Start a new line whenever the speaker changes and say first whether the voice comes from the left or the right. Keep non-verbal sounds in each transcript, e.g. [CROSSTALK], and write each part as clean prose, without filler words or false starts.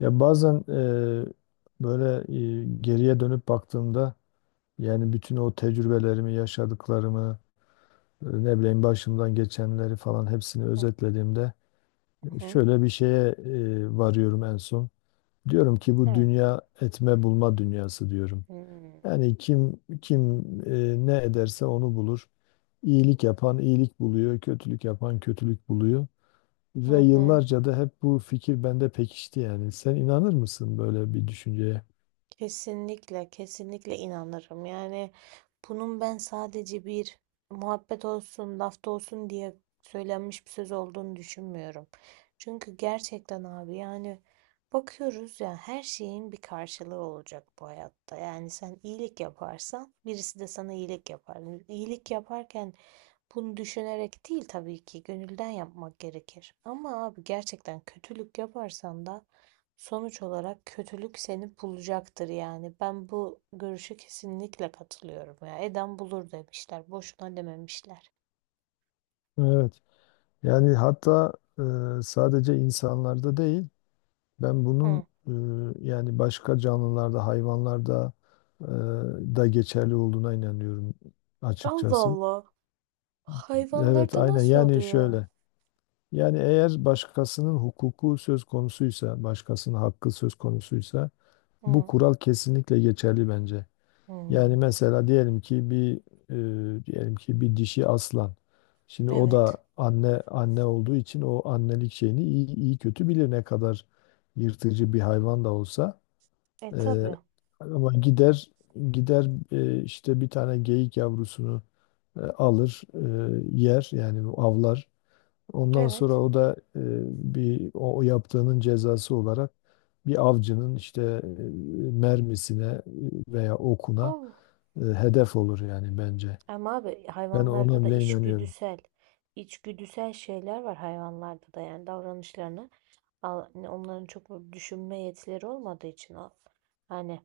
left: Ya bazen böyle geriye dönüp baktığımda yani bütün o tecrübelerimi, yaşadıklarımı, ne bileyim başımdan geçenleri falan hepsini
right: Hı
left: özetlediğimde
right: hı.
left: şöyle bir şeye varıyorum en son. Diyorum ki bu
right: Evet.
left: dünya etme bulma dünyası diyorum.
right: Hmm.
left: Yani kim ne ederse onu bulur. İyilik yapan iyilik buluyor, kötülük yapan kötülük buluyor.
right: Hı
left: Ve
right: hı.
left: yıllarca da hep bu fikir bende pekişti yani. Sen inanır mısın böyle bir düşünceye?
right: Kesinlikle, kesinlikle inanırım. Yani bunun ben sadece bir muhabbet olsun, lafta olsun diye söylenmiş bir söz olduğunu düşünmüyorum. Çünkü gerçekten abi yani bakıyoruz ya, her şeyin bir karşılığı olacak bu hayatta. Yani sen iyilik yaparsan birisi de sana iyilik yapar. İyilik yaparken bunu düşünerek değil, tabii ki gönülden yapmak gerekir. Ama abi gerçekten kötülük yaparsan da sonuç olarak kötülük seni bulacaktır yani. Ben bu görüşe kesinlikle katılıyorum ya. Eden bulur demişler. Boşuna dememişler.
left: Evet. Yani hatta sadece insanlarda değil, ben bunun
right: Hı.
left: yani başka canlılarda, hayvanlarda da geçerli olduğuna inanıyorum
right: Allah
left: açıkçası.
right: Allah.
left: Evet,
right: Hayvanlarda
left: aynen.
right: nasıl
left: Yani
right: oluyor?
left: şöyle. Yani eğer başkasının hukuku söz konusuysa, başkasının hakkı söz konusuysa bu
right: Hı.
left: kural kesinlikle geçerli bence. Yani
right: Hmm.
left: mesela diyelim ki bir dişi aslan. Şimdi o
right: Evet.
left: da anne olduğu için o annelik şeyini iyi kötü bilir ne kadar yırtıcı bir hayvan da olsa.
right: E
left: E,
right: tabii.
left: ama gider gider işte bir tane geyik yavrusunu alır, yer yani avlar. Ondan sonra
right: Evet.
left: o da bir o yaptığının cezası olarak bir avcının işte mermisine veya okuna
right: Allah.
left: hedef olur yani bence.
right: Ama abi
left: Ben
right: hayvanlarda
left: ona
right: da
left: bile inanıyorum.
right: içgüdüsel, içgüdüsel şeyler var hayvanlarda da, yani davranışlarına hani onların çok böyle düşünme yetileri olmadığı için o, hani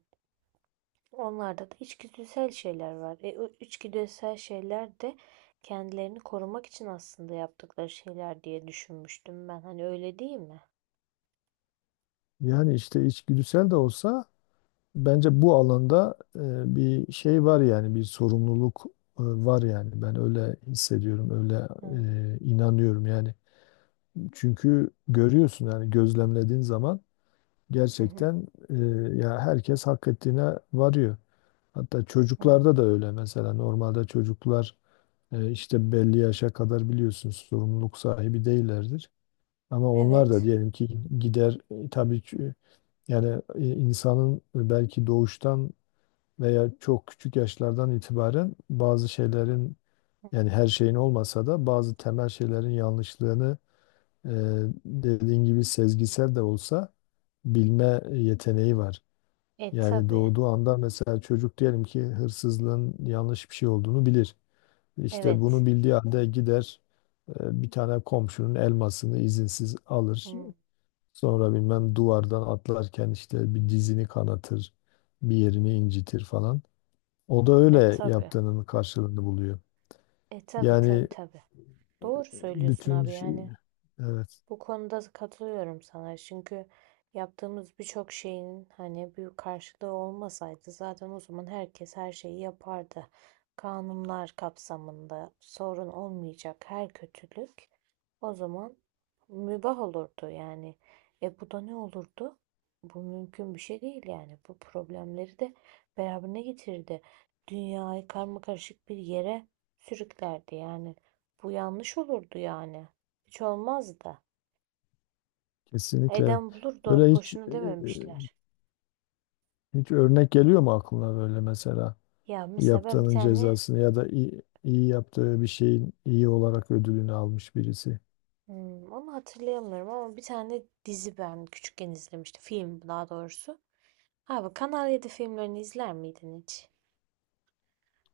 right: onlarda da içgüdüsel şeyler var. O içgüdüsel şeyler de kendilerini korumak için aslında yaptıkları şeyler diye düşünmüştüm ben. Hani öyle değil mi?
left: Yani işte içgüdüsel de olsa bence bu alanda bir şey var yani bir sorumluluk var yani. Ben öyle hissediyorum, öyle
right: Hmm.
left: inanıyorum yani. Çünkü görüyorsun yani gözlemlediğin zaman
right: Hı hı.
left: gerçekten ya herkes hak ettiğine varıyor. Hatta
right: Hmm.
left: çocuklarda da öyle, mesela normalde çocuklar işte belli yaşa kadar biliyorsunuz sorumluluk sahibi değillerdir. Ama onlar da
right: Evet.
left: diyelim ki gider tabii ki yani insanın belki doğuştan veya çok küçük yaşlardan itibaren bazı şeylerin, yani her şeyin olmasa da bazı temel şeylerin yanlışlığını e, dediğin gibi sezgisel de olsa bilme yeteneği var.
right: E
left: Yani
right: tabii.
left: doğduğu anda mesela çocuk diyelim ki hırsızlığın yanlış bir şey olduğunu bilir. İşte bunu
right: Evet.
left: bildiği halde gider bir tane komşunun elmasını izinsiz alır.
right: Hmm.
left: Sonra bilmem duvardan atlarken işte bir dizini kanatır, bir yerini incitir falan. O da
right: E
left: öyle
right: tabii.
left: yaptığının karşılığını buluyor.
right: E tabii tabii
left: Yani
right: tabii. Doğru söylüyorsun
left: bütün
right: abi
left: şey-
right: yani.
left: evet,
right: Bu konuda katılıyorum sana. Çünkü yaptığımız birçok şeyin hani büyük karşılığı olmasaydı, zaten o zaman herkes her şeyi yapardı. Kanunlar kapsamında sorun olmayacak her kötülük o zaman mübah olurdu yani. E, bu da ne olurdu? Bu mümkün bir şey değil yani. Bu problemleri de beraberine getirdi. Dünyayı karmakarışık bir yere sürüklerdi yani. Bu yanlış olurdu yani. Hiç olmazdı.
left: kesinlikle
right: Eden bulur da
left: böyle. hiç
right: boşuna
left: e,
right: dememişler.
left: hiç örnek geliyor mu aklına böyle mesela?
right: Ya mesela ben bir
left: Yaptığının
right: tane
left: cezasını ya da iyi yaptığı bir şeyin iyi olarak ödülünü almış birisi.
right: onu hatırlayamıyorum, ama bir tane dizi ben küçükken izlemiştim. Film daha doğrusu. Abi Kanal yedi filmlerini izler miydin hiç?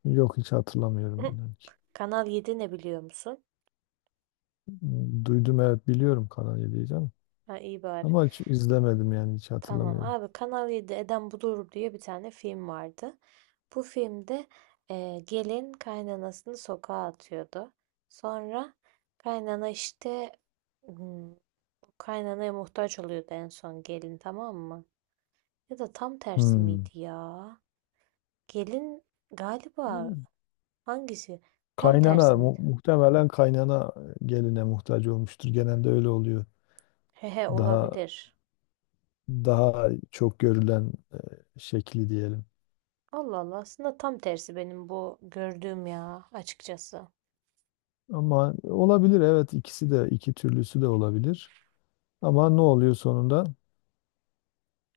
left: Yok, hiç hatırlamıyorum inan ki.
right: [LAUGHS] Kanal yedi ne biliyor musun?
left: Duydum, evet, biliyorum Kanal 7'yi canım.
right: Ha, iyi bari.
left: Ama hiç izlemedim yani hiç
right: Tamam
left: hatırlamıyorum.
right: abi, Kanal yedi Eden Bulur diye bir tane film vardı. Bu filmde gelin kaynanasını sokağa atıyordu. Sonra kaynana işte, hmm, kaynanaya muhtaç oluyordu en son gelin, tamam mı? Ya da tam tersi miydi
left: Hmm.
right: ya? Gelin galiba, hangisi? Tam tersi
left: Kaynana
right: miydi?
left: muhtemelen kaynana geline muhtaç olmuştur. Genelde öyle oluyor.
right: Hehe,
left: Daha
right: olabilir.
left: daha çok görülen şekli diyelim.
right: Allah Allah, aslında tam tersi benim bu gördüğüm ya açıkçası.
left: Ama olabilir, evet, ikisi de, iki türlüsü de olabilir. Ama ne oluyor sonunda?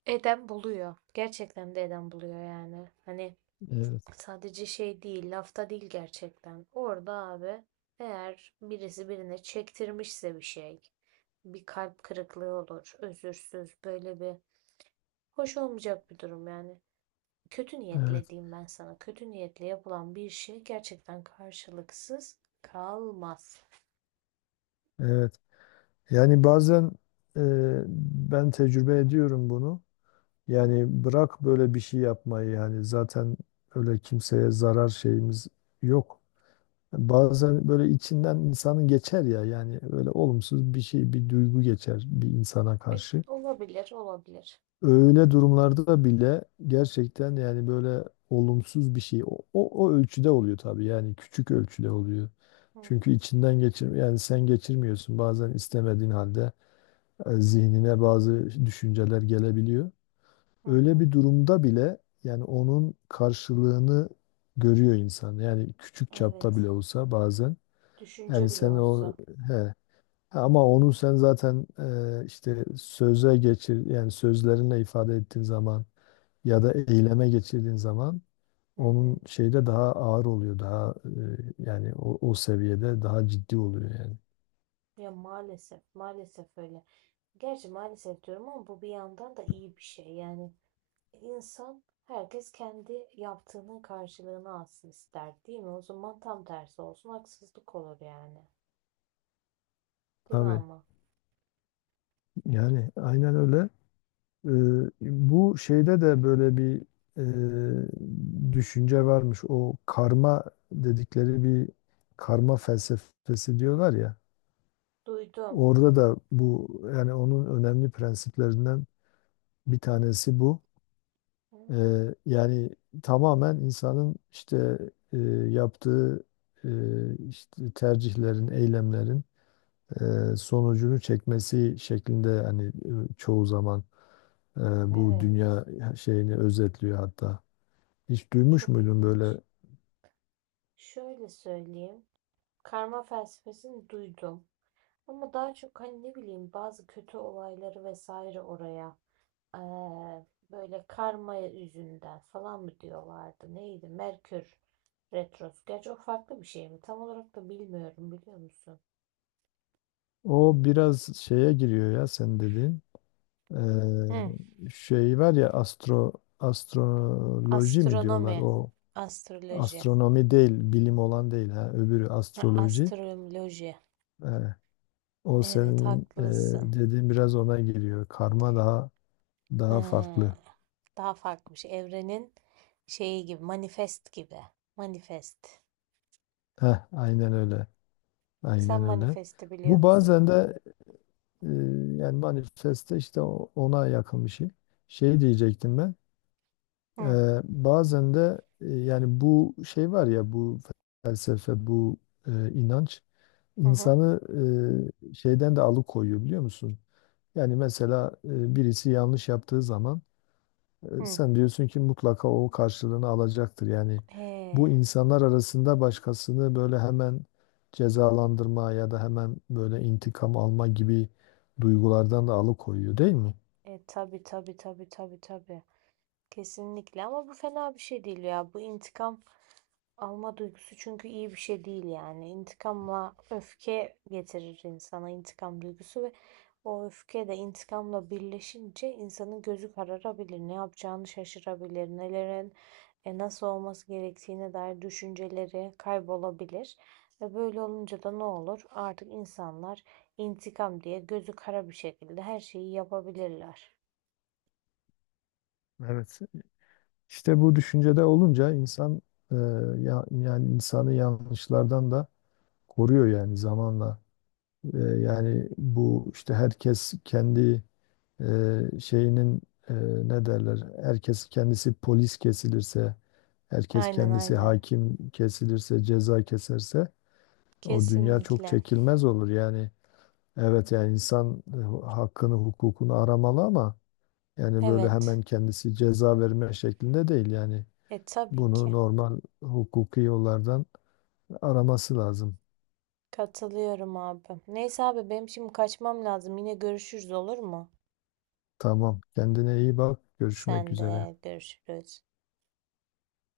right: Eden buluyor. Gerçekten de eden buluyor yani. Hani
left: Evet,
right: sadece şey değil, lafta değil, gerçekten. Orada abi, eğer birisi birine çektirmişse bir şey, bir kalp kırıklığı olur, özürsüz böyle bir hoş olmayacak bir durum yani. Kötü niyetle
left: evet,
right: diyeyim ben sana. Kötü niyetle yapılan bir şey gerçekten karşılıksız kalmaz.
left: evet. Yani bazen e, ben tecrübe ediyorum bunu.
right: Hı hı.
left: Yani bırak böyle bir şey yapmayı, yani zaten öyle kimseye zarar şeyimiz yok. Bazen böyle içinden insanın geçer ya, yani öyle olumsuz bir şey, bir duygu geçer bir insana
right: Evet,
left: karşı.
right: olabilir, olabilir.
left: Öyle durumlarda bile gerçekten yani böyle olumsuz bir şey o ölçüde oluyor tabii, yani küçük ölçüde oluyor.
right: Hı
left: Çünkü içinden geçir, yani sen geçirmiyorsun, bazen istemediğin halde zihnine bazı düşünceler gelebiliyor.
right: hı.
left: Öyle
right: Hı.
left: bir durumda bile yani onun karşılığını görüyor insan. Yani küçük çapta bile
right: Evet,
left: olsa bazen. Yani
right: düşünce bile
left: sen o,
right: olsa.
left: he, ama onu sen zaten işte söze geçir, yani sözlerinle ifade ettiğin zaman ya da eyleme geçirdiğin zaman
right: Hı
left: onun
right: hı.
left: şeyde daha ağır oluyor, daha yani o seviyede daha ciddi oluyor yani.
right: Ya maalesef, maalesef öyle. Gerçi maalesef diyorum ama bu bir yandan da iyi bir şey. Yani insan, herkes kendi yaptığının karşılığını alsın ister, değil mi? O zaman tam tersi olsun, haksızlık olur yani. Değil mi
left: Tabii,
right: ama?
left: yani aynen öyle. Ee, bu şeyde de böyle bir düşünce varmış. O karma dedikleri bir, karma felsefesi diyorlar ya.
right: Duydum.
left: Orada da bu, yani onun önemli prensiplerinden bir tanesi bu. Yani tamamen insanın işte e, yaptığı e, işte tercihlerin, eylemlerin sonucunu çekmesi şeklinde hani çoğu zaman e, bu
right: Evet.
left: dünya şeyini özetliyor hatta. Hiç duymuş
right: Çok
left: muydun böyle?
right: ilginç. Şöyle söyleyeyim. Karma felsefesini duydum. Ama daha çok hani ne bileyim, bazı kötü olayları vesaire oraya böyle karma yüzünden falan mı diyorlardı? Neydi? Merkür retrosu. Gerçi o farklı bir şey mi? Tam olarak da bilmiyorum, biliyor musun?
left: O biraz şeye giriyor ya sen dediğin.
right: Hı.
left: Şey var ya astroloji mi diyorlar?
right: Astronomi,
left: O
right: astroloji,
left: astronomi değil, bilim olan değil ha. Öbürü
right: ha,
left: astroloji.
right: astroloji.
left: Ee, o
right: Evet,
left: senin
right: haklısın.
left: dediğin biraz ona giriyor. Karma daha
right: Hmm,
left: farklı.
right: daha farklı bir şey. Evrenin şeyi gibi, manifest gibi. Manifest.
left: Heh, aynen öyle.
right: Sen
left: Aynen öyle.
right: manifesti biliyor
left: Bu
right: musun?
left: bazen de Ee, yani manifeste işte ona yakın bir şey. Şey diyecektim ben. Ee,
right: Hı
left: bazen de yani bu şey var ya, bu felsefe, bu inanç
right: hı hı.
left: insanı şeyden de alıkoyuyor biliyor musun? Yani mesela birisi yanlış yaptığı zaman e,
right: Hı.
left: Sen diyorsun ki mutlaka o karşılığını alacaktır. Yani bu,
right: Ee,
left: insanlar arasında başkasını böyle hemen cezalandırma ya da hemen böyle intikam alma gibi duygulardan da alıkoyuyor değil mi?
right: tabii tabii tabii tabii tabii. Kesinlikle, ama bu fena bir şey değil ya. Bu intikam alma duygusu çünkü iyi bir şey değil yani. İntikamla öfke getirir insana intikam duygusu, ve o öfke de intikamla birleşince insanın gözü kararabilir, ne yapacağını şaşırabilir, nelerin nasıl olması gerektiğine dair düşünceleri kaybolabilir. Ve böyle olunca da ne olur? Artık insanlar intikam diye gözü kara bir şekilde her şeyi yapabilirler.
left: Evet. İşte bu düşüncede olunca insan e, yani insanı yanlışlardan da koruyor yani zamanla. Yani bu işte herkes kendi e, şeyinin e, ne derler, herkes kendisi polis kesilirse, herkes
right: Aynen
left: kendisi
right: aynen.
left: hakim kesilirse, ceza keserse o dünya çok
right: Kesinlikle.
left: çekilmez olur yani. Evet, yani insan hakkını hukukunu aramalı, ama yani böyle hemen
right: Evet.
left: kendisi ceza verme şeklinde değil yani,
right: E tabii
left: bunu
right: ki.
left: normal hukuki yollardan araması lazım.
right: Katılıyorum abi. Neyse abi, benim şimdi kaçmam lazım. Yine görüşürüz, olur mu?
left: Tamam, kendine iyi bak, görüşmek
right: Sen
left: üzere.
right: de, görüşürüz.